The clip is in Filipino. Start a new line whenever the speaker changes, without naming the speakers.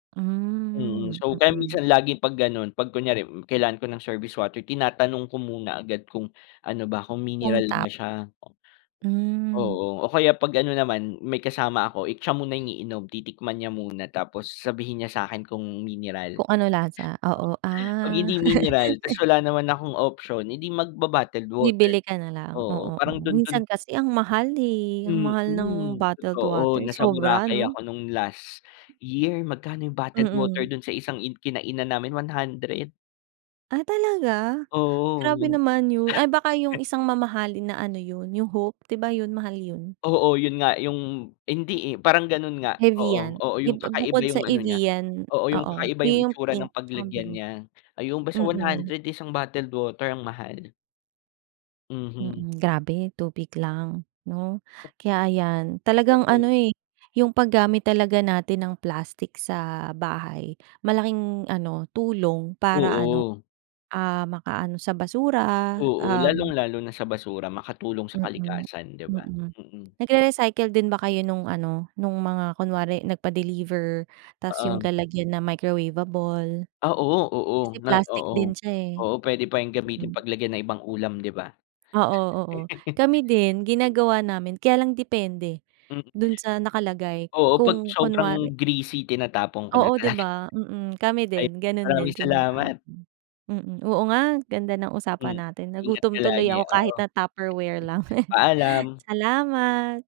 Mm,
Hmm,
so kaya
mm.
minsan laging 'pag gano'n. 'Pag kunyari, hmm kailangan ko ng service water tinatanong ko muna agad kung ano ba, kung
Kung
mineral
tap.
na siya,
Hmm.
o kaya 'pag ano naman, may kasama ako, eh, siya muna yung iniinom. Titikman niya muna, tapos sabihin niya sa'kin kung mineral.
Kung ano lasa. Oo,
Oo, 'Pag
ah.
hindi mineral, tapos wala naman akong option, edi magba-bottled water.
Bibili ka na lang.
Oo,
Oo, oo
parang do'n do'n
minsan kasi ang mahal eh. Ang mahal ng
Mm.
bottled
Totoo,
water,
nasa
sobra,
Boracay
ano?
ako no'ng last year. Magkano yung bottled water
Mm.
do'n sa isang in kinainan namin? 100.
Ah, talaga?
Oo,
Grabe
yung
naman 'yon. Ah, baka yung isang mamahalin na ano 'yon, yung Hope, 'di ba yun, mahal yun?
Oo 'yon nga yung hindi eh, parang gano'n nga. Oo,
Evian
oo yung
eb
kakaiba
bukod sa
'yong ano niya.
Evian
Oo 'yong
oo,
kakaiba
'yon
'yong
yung
itsura
pink
ng
tsaka
paglagyan
blue.
niya. Ayun, basta 100 isang bottled water, ang mahal. Mhm.
Mm, grabe tubig lang, 'no? Kaya ayan, talagang ano
Oo.
eh, yung paggamit talaga natin ng plastic sa bahay, malaking ano tulong para, ano,
Oo.
ah, makaano sa basura.
Oo,
Um
lalong-lalo na sa basura, makatulong sa
Mm.
kalikasan, 'di ba.
Mm.
Mm.
Nagre-recycle din ba kayo nung ano, nung mga kunwari, nagpa-deliver tapos yung
Oo.
lalagyan na microwavable?
Ah, oo, oo.
Kasi
Ah,
plastic din
oo.
siya eh.
Oo, puwede pa yung gamitin
Mm.
paglagayan ng ibang ulam, 'di ba?
Oo, oo. Kami din
Mm.
ginagawa namin kaya lang depende,
Hm,
do'n sa nakalagay.
Oo, 'pag
Kung
sobrang
kunwari
greasy, tinatapon ko na
Oo, 'di
talaga.
ba? Mm, kami
Ay,
din, gano'n din,
maraming salamat!
tinatapon. Mm. Oo nga, ganda ng usapan
Mm.
natin,
Ingat
nagutom
ka
tuloy
lagi,
ako
oo.
kahit na Tupperware lang.
Paalam!
Salamat!